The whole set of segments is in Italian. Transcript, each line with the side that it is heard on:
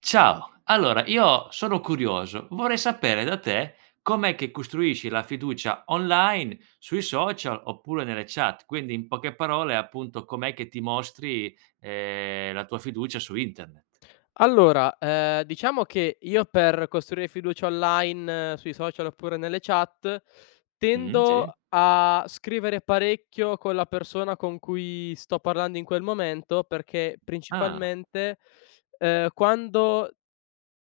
right: Ciao. Allora io sono curioso: vorrei sapere da te, com'è che costruisci la fiducia online sui social oppure nelle chat. Quindi in poche parole, appunto, com'è che ti mostri, ehm, la tua fiducia su internet.
left: Allora, ehm, diciamo che io per costruire fiducia online sui social oppure nelle chat,
right: Mh-mh, sì.
left: tendo a scrivere parecchio con la persona con cui sto parlando in quel momento perché
right: Ah.
left: principalmente, ehm, quando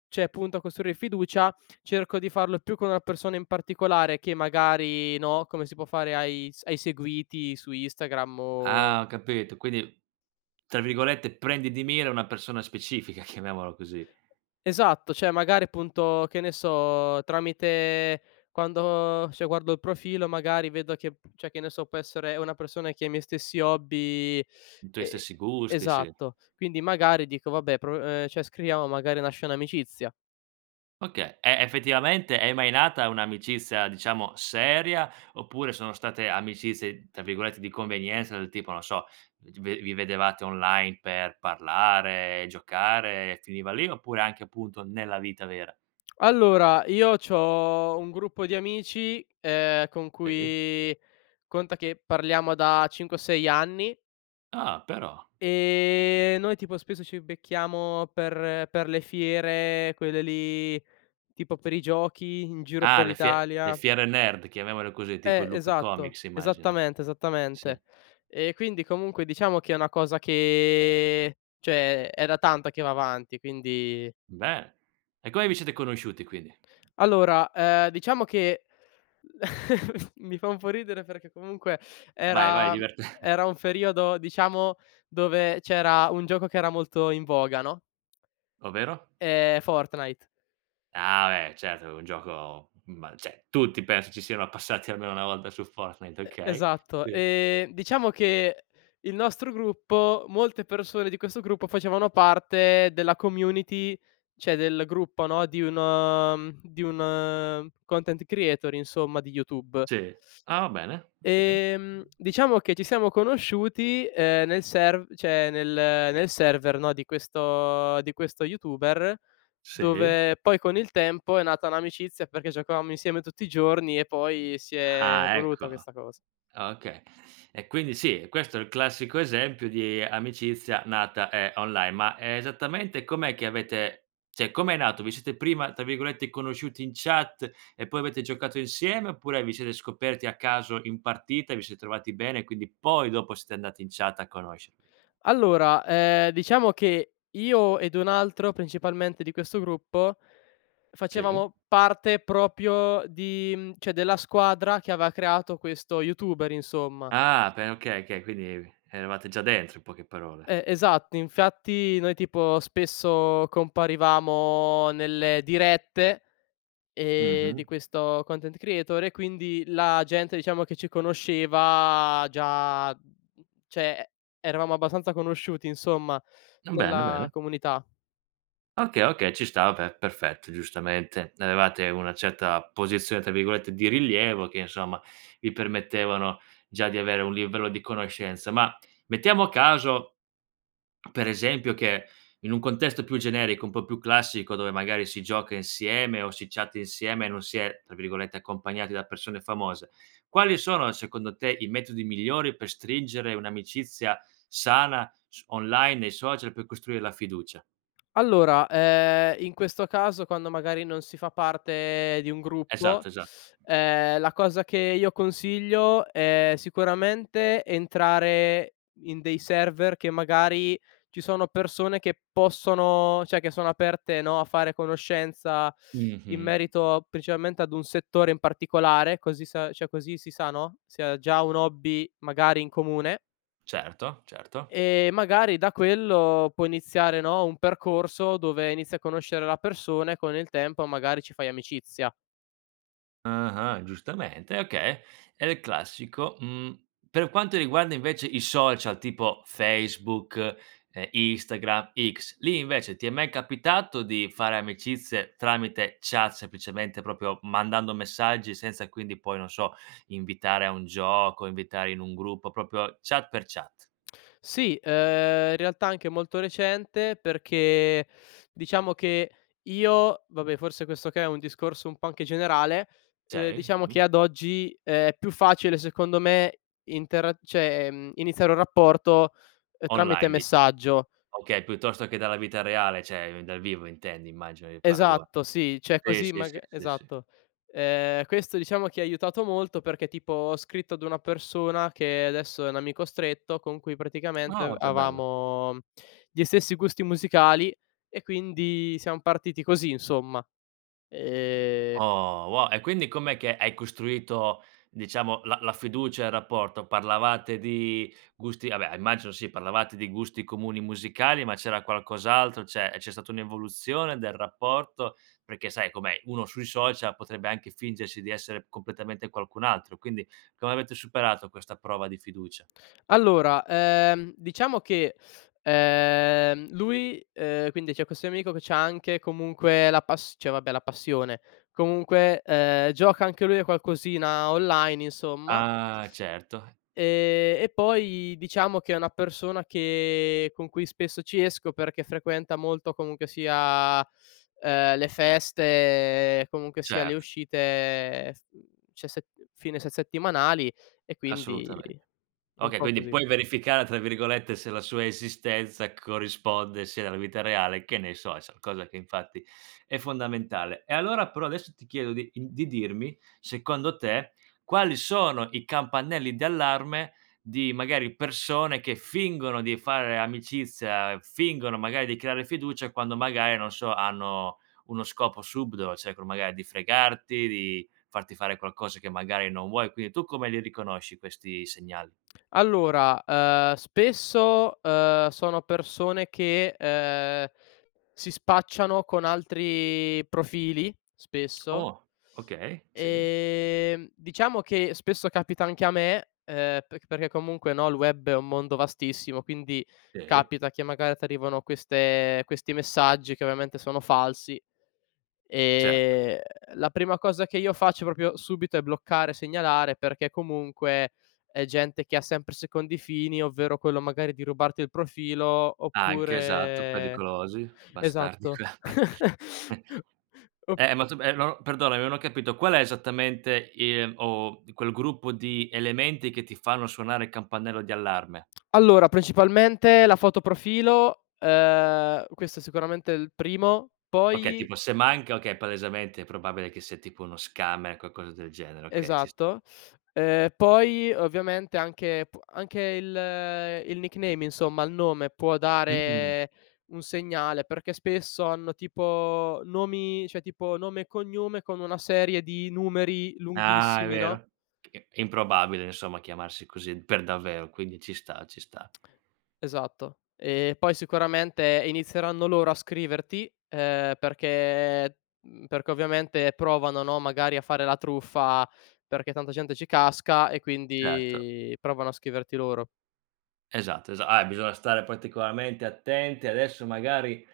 left: cioè punto a costruire fiducia cerco di farlo più con una persona in particolare che magari, no, come si può fare ai s ai seguiti su Instagram o
right: Ah, ho capito, quindi tra virgolette "prendi di mira" una persona specifica chiamiamolo così.
left: Esatto, cioè magari, appunto, che ne so, tramite quando, cioè guardo il profilo, magari vedo che cioè, che ne so, può essere una persona che ha i miei stessi hobby
right: I tuoi
left: e
right: stessi gusti, sì.
left: esatto. Quindi magari dico: “Vabbè, prov ehm, cioè scriviamo, magari nasce un'amicizia”.
right: Okay, e effettivamente è mai nata un'amicizia diciamo seria, oppure sono state amicizie tra virgolette "di convenienza", del tipo non so, vi g vi vedevate online per parlare, giocare, finiva lì oppure anche appunto, nella vita vera?
left: Allora, io c’ho un gruppo di amici, ehm, con
right: Sì.
left: cui conta che parliamo da 5 o 6 anni
right: Ah, però.
left: ehm, noi tipo spesso ci becchiamo per per le fiere, quelle lì tipo per i giochi in giro
right: Ah
left: per
right: le fie le
left: l’Italia.
right: fiere nerd, chiamiamole così, tipo
left: Eh
right: il Lucca
left: esatto.
right: Comics immagino.
left: Esattamente,
right: Sì.
left: esattamente. Ehm, quindi comunque diciamo che è una cosa che cioè è da tanto che va avanti quindi
right: Beh. E come vi siete conosciuti quindi?
left: Allora, ehm, diciamo che mi fa un po’ ridere perché comunque
right: Vai, vai
left: era, mhmm
right: divertente.
left: era un periodo, diciamo, dove c’era un gioco che era molto in voga, no.
right: Ovvero?
left: Ehm, Fortnite.
right: Ah beh, certo è un gioco ma cioè tutti penso ci siano passati almeno una volta su Fortnite;
left: E
right: okay,
left: esatto.
right: sì.
left: Ehm, diciamo che il nostro gruppo molte persone di questo gruppo facevano parte della community cioè del gruppo, no, di uno, mhmm di un content creator, insomma, di YouTube.
right: Sì. Ah va bene, okay.
left: Ehm, diciamo che ci siamo conosciuti, ehm, nel serv cioè nel nel server, no, di questo di questo YouTuber,
right: Sì.
left: dove poi con il tempo è nata un'amicizia perché giocavamo insieme tutti i giorni e poi si è
right: Ah
left: evoluta
right: ecco.
left: questa cosa.
right: Okay, e quindi sì, questo è il classico esempio di amicizia nata, ehm, online, ma esattamente com'è che avete cioè com'è nato? Vi siete prima, tra virgolette, "conosciuti in chat" e poi avete giocato insieme, oppure vi siete scoperti a caso in partita e vi siete trovati bene quindi poi dopo siete andati in chat a conoscervi?
left: Allora, ehm, diciamo che io ed un altro principalmente di questo gruppo,
right: Sì.
left: facevamo parte proprio di, mhmm, cioè della squadra che aveva creato questo YouTuber, insomma.
right: Ah pe okay, okay, quindi eravate già dentro in poche parole.
left: E esatto, infatti noi tipo spesso comparivamo nelle dirette, ehm, di
right: Mh-mh.
left: questo content creator e quindi la gente, diciamo che ci conosceva già mhmm, cioè eravamo abbastanza conosciuti, insomma,
right: Bene,
left: nella
right: bene.
left: comunità.
right: Okay okay, ci sta, vabbè, perfetto, giustamente, avevate una certa "posizione" tra virgolette di rilievo che, insomma, vi permettevano già di avere un libero di conoscenza; ma, mettiamo caso, per esempio che in un contesto più generico, un po' più classico dove magari si gioca insieme o si chatta insieme e non si è, tra virgolette, "accompagnati" da persone famose, quali sono secondo te i metodi migliori per stringere un'amicizia sana s online e social per costruire la fiducia?
left: Allora, ehm, in questo caso quando magari non si fa parte di un gruppo,
right: Esatto, esatto.
left: ehm, la cosa che io consiglio è sicuramente entrare in dei server che magari ci sono persone che possono cioè che sono aperte, no, a fare conoscenza in
right: Mh-mh.
left: merito principalmente ad un settore in particolare, così sa cioè così si sa, no, se ha già un hobby magari in comune
right: Certo, certo.
left: e magari da quello può iniziare, no, un percorso dove inizi a conoscere la persona e con il tempo magari ci fai amicizia.
right: Ah-ah, giustamente e okay: è il classico. Mhmm, per quanto riguarda invece i social tipo Facebook, ehm, Instagram, X, lì invece ti è mai capitato di fare amicizie tramite chat semplicemente proprio mandando messaggi senza quindi poi non so, invitare a un gioco, invitare in un gruppo, proprio chat per chat?
left: Sì, ehm, in realtà anche molto recente perché diciamo che io, vabbè forse questo che è un discorso un po’ anche generale, ehm,
right: Cioè i
left: diciamo che
right: dimmi.
left: ad oggi è più facile secondo me intera cioè, mhmm, iniziare un rapporto, ehm, tramite
right: Online dic
left: messaggio.
right: Okay, piuttosto che dalla vita reale cioè, ehm, dal vivo intendi immagino il paragon
left: Esatto sì, cioè
right: Sì,
left: così
right: sì, sì,
left: maga
right: sì, sì.
left: esatto. Ehm, questo diciamo che ha aiutato molto perché tipo ho scritto ad una persona che adesso è un amico stretto con cui praticamente a
right: Oh, che bello.
left: avevamo gli stessi gusti musicali e quindi siam partiti così, insomma. Ehm
right: Oh wo e quindi com'è che hai costruito diciamo la la fiducia e il rapporto? Parlavate di gusti vabbè, immagino sì parlavate di gusti comuni musicali ma c'era qualcos'altro, cioè c'è stata un'evoluzione del rapporto? Perché sai com'è, uno sui social potrebbe anche fingersi di essere completamente qualcun altro, quindi come avete superato questa prova di fiducia?
left: Allora, ehm, diciamo che, ehm, lui, ehm quindi c’è questo mio amico che c’ha anche, comunque, la pas cioè vabbè la passione, comunque ehm, gioca anche lui a qualcosina online insomma;
right: Ah certo.
left: ehm, e poi diciamo che è una persona che con cui spesso ci esco perché frequenta molto comunque sia, ehm, le feste, comunque sia le
right: Cert
left: uscite s mhmm ce se mhmm, fine se settimanali e quindi
right: Assolutamente.
left: un
right: Okay,
left: po’
right: quindi
left: così.
right: puoi "verificare", tra virgolette, se la sua esistenza corrisponde sia nella vita reale, che ne so, e so cosa che infatti è fondamentale. E allora però adesso ti chiedo di, ehm di dirmi secondo te quali sono i campanelli di allarme di magari persone che fingono di fare amicizia, fingono magari di creare fiducia, quando magari, non so, hanno uno scopo subdolo, cercano magari di fregarti, di farti fare qualcosa che magari non vuoi; quindi tu come li riconosci questi segnali?
left: Allora, ehm, spesso, ehm, sono persone che, ehm, si spacciano con altri profili, spesso.
right: Oh. Okay, sì.
left: Ehm, diciamo che spesso capita anche a me, ehm, perc perché comunque, no, il web è un mondo vastissimo, quindi
right: Sì.
left: capita che magari t'arrivano queste questi messaggi che ovviamente sono falsi.
right: Certo.
left: Ehm, la prima cosa che io faccio proprio subito è bloccare, segnalare, perché comunque è gente che ha sempre secondi fini, ovvero quello magari di rubarti il profilo
right: Anche, esatto,
left: oppure
right: pericolosi. Bastardi
left: esatto.
right: qua
left: Op
right: ehm, ma tu ma, ehm, no perdonami, non ho capito qual è esattamente i ehm, o di quel gruppo di elementi che ti fanno suonare il campanello di allarme?
left: Allora, principalmente la foto profilo, ehm, questo è sicuramente il primo.
right: Okay,
left: Poi
right: tipo se manca okay, palesemente è probabile che sia tipo uno scammer, qualcosa del genere, okay, ci sta.
left: Esatto. Ehm, poi ovviamente anche pua anche il il nickname insomma, il nome può
right: Mh-mh.
left: dare un segnale perché spesso hanno tipo nomi cioè tipo nome e cognome con una serie di numeri
right: Ah, è
left: lunghissimi, no.
right: vero. Perchè è improbabile insomma chiamarsi così per davvero, quindi ci sta, ci sta.
left: Esatto. Ehm, poi sicuramente inizieranno loro a scriverti, ehm, perché, mhmm perché ovviamente provano, no, magari a fare la truffa perché tanta gente ci casca e
right: Certo.
left: quindi provano a scriverti loro.
right: Esatto, esa ah, e bisogna stare particolarmente attenti adesso magari,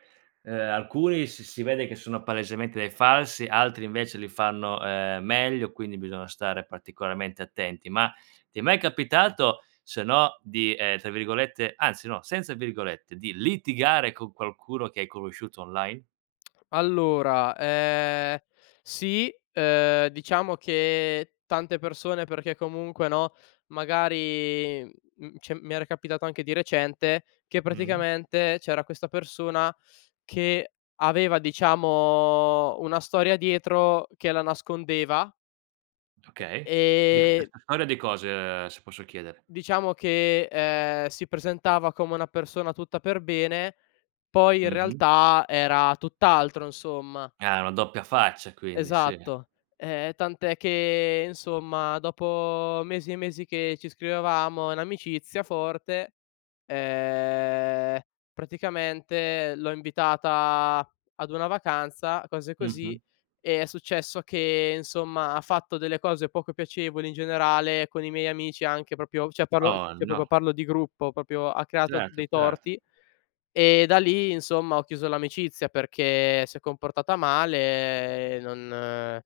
right: ehm, alcuni s si vede che sono palesemente dei falsi, altri invece li fanno, ehm, meglio quindi bisogna stare particolarmente attenti. Ma ti è mai capitato se no di, ehm, tra virgolette anzi no, senza virgolette, di litigare con qualcuno che hai conosciuto online?
left: Allora, ehm, sì, ehm, diciamo che tante persone perché comunque, no, magari, mhmm cioè mi era capitato anche di recente, che
right: Mh-mh.
left: praticamente c’era questa persona che aveva, diciamo, una storia dietro che la nascondeva
right: Okay,
left: ehm
right: [unintelligible] storie di cose, se posso chiedere?
left: diciamo che, ehm, si presentava come una persona tutta per bene poi in
right: Mh-mh.
left: realtà era tutt’altro, insomma.
right: Ah, una doppia faccia quindi, sì.
left: Esatto. Ehm, tant'è che, insomma, dopo mesi e mesi che ci scrivevamo in amicizia forte, ehm, praticamente l'ho invitata ad una vacanza, cose così,
right: Mh-mh.
left: e è successo che, insomma, ha fatto delle cose poco piacevoli in generale con i miei amici anche proprio cioè parlo
right: Oh
left: cioè
right: no.
left: proprio parlo di gruppo, proprio ha creato
right: Certo,
left: dei
right: certo.
left: torti; e da lì, insomma, ho chiuso l'amicizia perché si è comportata male e non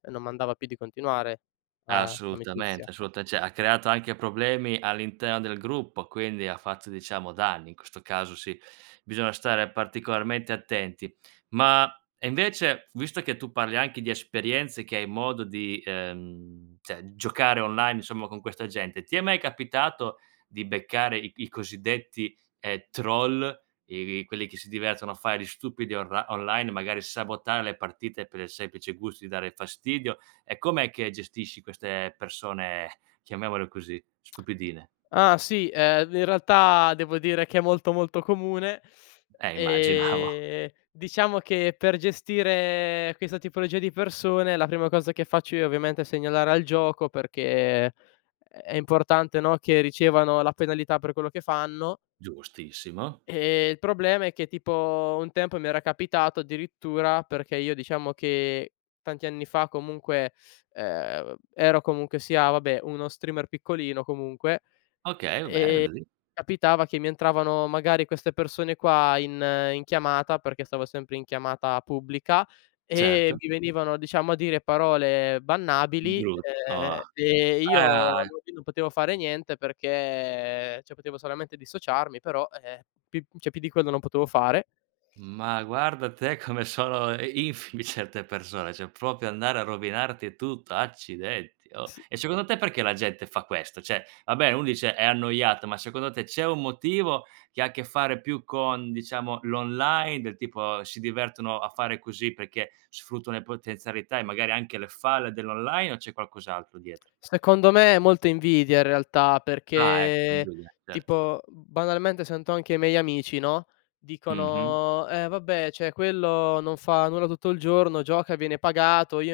left: e non m'andava più di continuare la l'amicizia.
right: Assolutamente, assolutame cioè ha creato anche problemi all'interno del gruppo, quindi ha fatto diciamo danni, in questo caso sì, bisogna stare particolarmente attenti; ma, e invece visto che tu parli anche di esperienze che hai modo di, ehm cioè giocare online insomma con questa gente, ti è mai capitato di beccare i i cosiddetti, ehm, troll, e e quelli che si divertono a fare gli stupidi orli online, magari sabotare le partite per il semplice gusto di dare fastidio e com'è che gestisci queste persone chiamiamole così, stupidine?
left: Ah sì, ehm, ve in realtà devo dire che è molto molto comune.
right: Eh immaginavo.
left: Ehm, diciamo che per gestire questa tipologia di persone la prima cosa che faccio io ovviamente è segnalare al gioco perché è è è importante, no, che ricevano la penalità per quello che fanno
right: Giustissimo.
left: ehm, il problema è che tipo un tempo mi era capitato addirittura, perché io diciamo che tanti anni fa, comunque, ehm, vab ero comunque sia, vabbè, uno streamer piccolino, comunque, e
right: Okay, va bene. [unintelligible]
left: e capitava che mi entravano magari queste persone qua in in chiamata perché stavo sempre in chiamata pubblica e
right: Certo.
left: mi venivano, diciamo, a dire parole bannabili,
right: Giust oh.
left: ehm ehm, io alla
right: Ah!
left: fine non potevo fare niente perché cioè, potevo solamente dissociarmi, però, e eh, pi cioè più di quello non potevo fare.
right: Ma guarda te come sono i infide certe persone, cioè proprio andare a rovinarti tutto, accidenti oh!
left: S
right: E secondo te perché la gente fa questo? Cioè, va beh uno dice: "È annoiato", ma secondo te c'è un motivo che ha che fare più con, diciamo, l'online, del tipo si divertono a fare così perché sfruttano le potenzialità e magari anche le falle dell'online, o c'è qualcos'altro dietro?
left: Secondo me è molta invidia in realtà,
right: Ah ecco,
left: perché
right: [unintelligible] certo.
left: tipo, mhmm, banalmente sento anche i miei amici, no,
right: Mh-mh.
left: dicono: “Eh vabbè, cioè quello non fa nulla tutto il giorno, gioca, viene pagato, io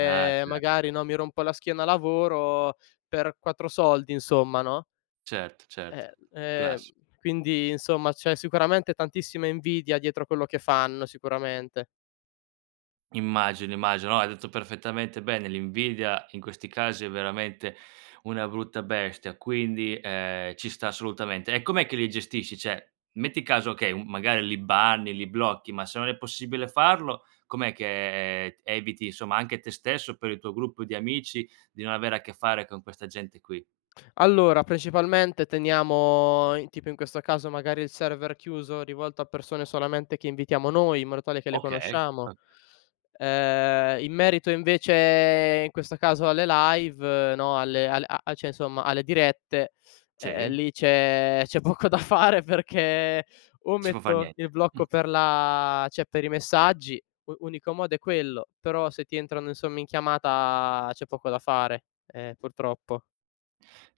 right: Ah cer
left: magari, no, mi rompo la schiena a lavoro per 4 soldi”, insomma, no.
right: Certo, certo.
left: Ehm ehm,
right: Classi
left: quindi insomma c'è sicuramente tantissima invidia dietro quello che fanno sicuramente.
right: Immagino, immagino, no, hai detto perfettamente bene: l'invidia in questi casi è veramente una brutta bestia, quindi, ehm, ci sta assolutamente. E com'è che li gestisci? Cioè, metti caso, okay, uhm, magari li banni li blocchi, ma se non è possibile farlo com'è che, ehm, eviti insomma anche te stesso, per il tuo gruppo di amici di non avere a che fare con questa gente qui?
left: Allora, principalmente teniamo in tipo in questo caso magari il server chiuso, rivolto a persone solamente che invitiamo noi, in modo tale che le
right: Okay.
left: conosciamo.
right: Ok
left: Ehm, in merito invece in questo caso alle live, no, alle a a cioè, insomma, alle dirette, e ehm,
right: Sì.
left: lì c'è c'è poco da fare perché o
right: Si può far
left: metto il
right: niente. Mh.
left: blocco per la cioè per i messaggi, u unico modo è quello; però se ti entrano, insomma, in chiamata c'è poco da fare, eh, purtroppo.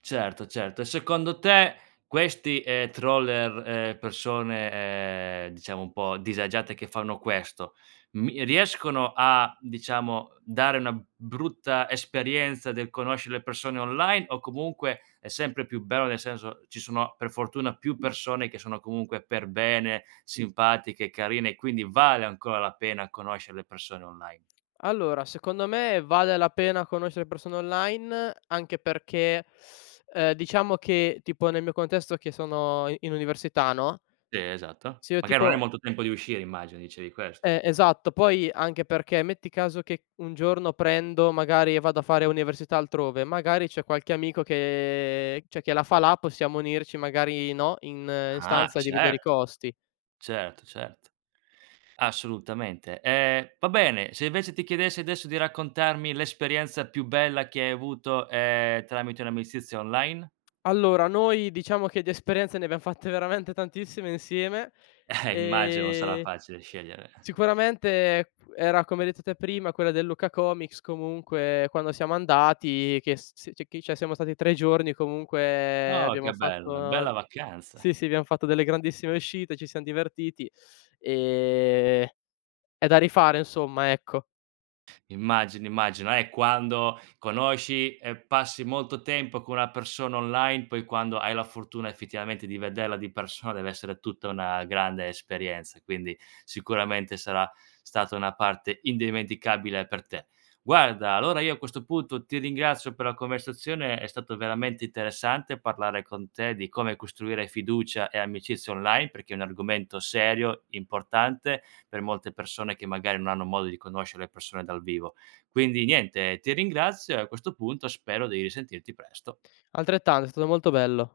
right: Certo, certo, e secondo te questi, ehm, troller ehm, persone, ehm, diciamo un po' disagiate che fanno questo mi riescono a, diciamo, dare una brutta esperienza del conoscere le persone online o comunque è sempre più bello nel senso, ci sono per fortuna più persone che sono comunque per bene, simpatiche, carine e quindi vale ancora la pena conoscere le persone online?
left: Allora, secondo me vale la pena conoscere persone online, anche perché, ehm, diciamo che, tipo nel mio contesto che sono i in università, no
right: Si esatto.
left: se io
right: Magari non hai
left: tipo
right: molto tempo di uscire immagino, dicevi questo.
left: Eh esatto. Poi anche perché metti caso che un giorno prendo magari e vado a fare università altrove, magari c’è qualche amico che cioè che la fa la, possiamo unirci magari, no, in in
right: Ah
left: stanza, dividere i
right: certo.
left: costi.
right: Certo, certo. Assolutamente, ehm, va bene. Se invece ti chiedessi adesso di raccontarmi l'esperienza più bella che hai avuto, ehm, tramite un'amicizia online?
left: Allora noi diciamo che di esperienze ne abbiam fatte veramente tantissime insieme.
right: Eh immagino, non sarà
left: Ehm,
right: facile scegliere.
left: sicuramente era come hai detto te prima, quella del Lucca Comics comunque quando siamo andati che s s c'è chi cioè siamo stati 3 giorni comunque
right: Oh
left: abbiamo
right: che bello,
left: fatto
right: una bella
left: nol
right: vacanza!
left: sì, sì abbiam fatto delle grandissime uscite, ci siam divertiti; ehm, è da rifare insomma, ecco.
right: Immagino, immagino. Eh, quando conosci e passi molto tempo con una persona online, poi quando hai la fortuna effettivamente di vederla di persona deve essere tutta una grande esperienza, quindi sicuramente sarà stata una parte indimenticabile per te. Guarda allora io a questo punto ti ringrazio per la conversazione, è stato veramente interessante parlare con te di come costruire fiducia e amicizia online perché è un argomento serio, importante per molte persone che magari non hanno modo di conoscere le persone dal vivo. Quindi niente, ti ringrazio e a questo punto spero di risentirti presto.
left: Altrettanto, è stato molto bello.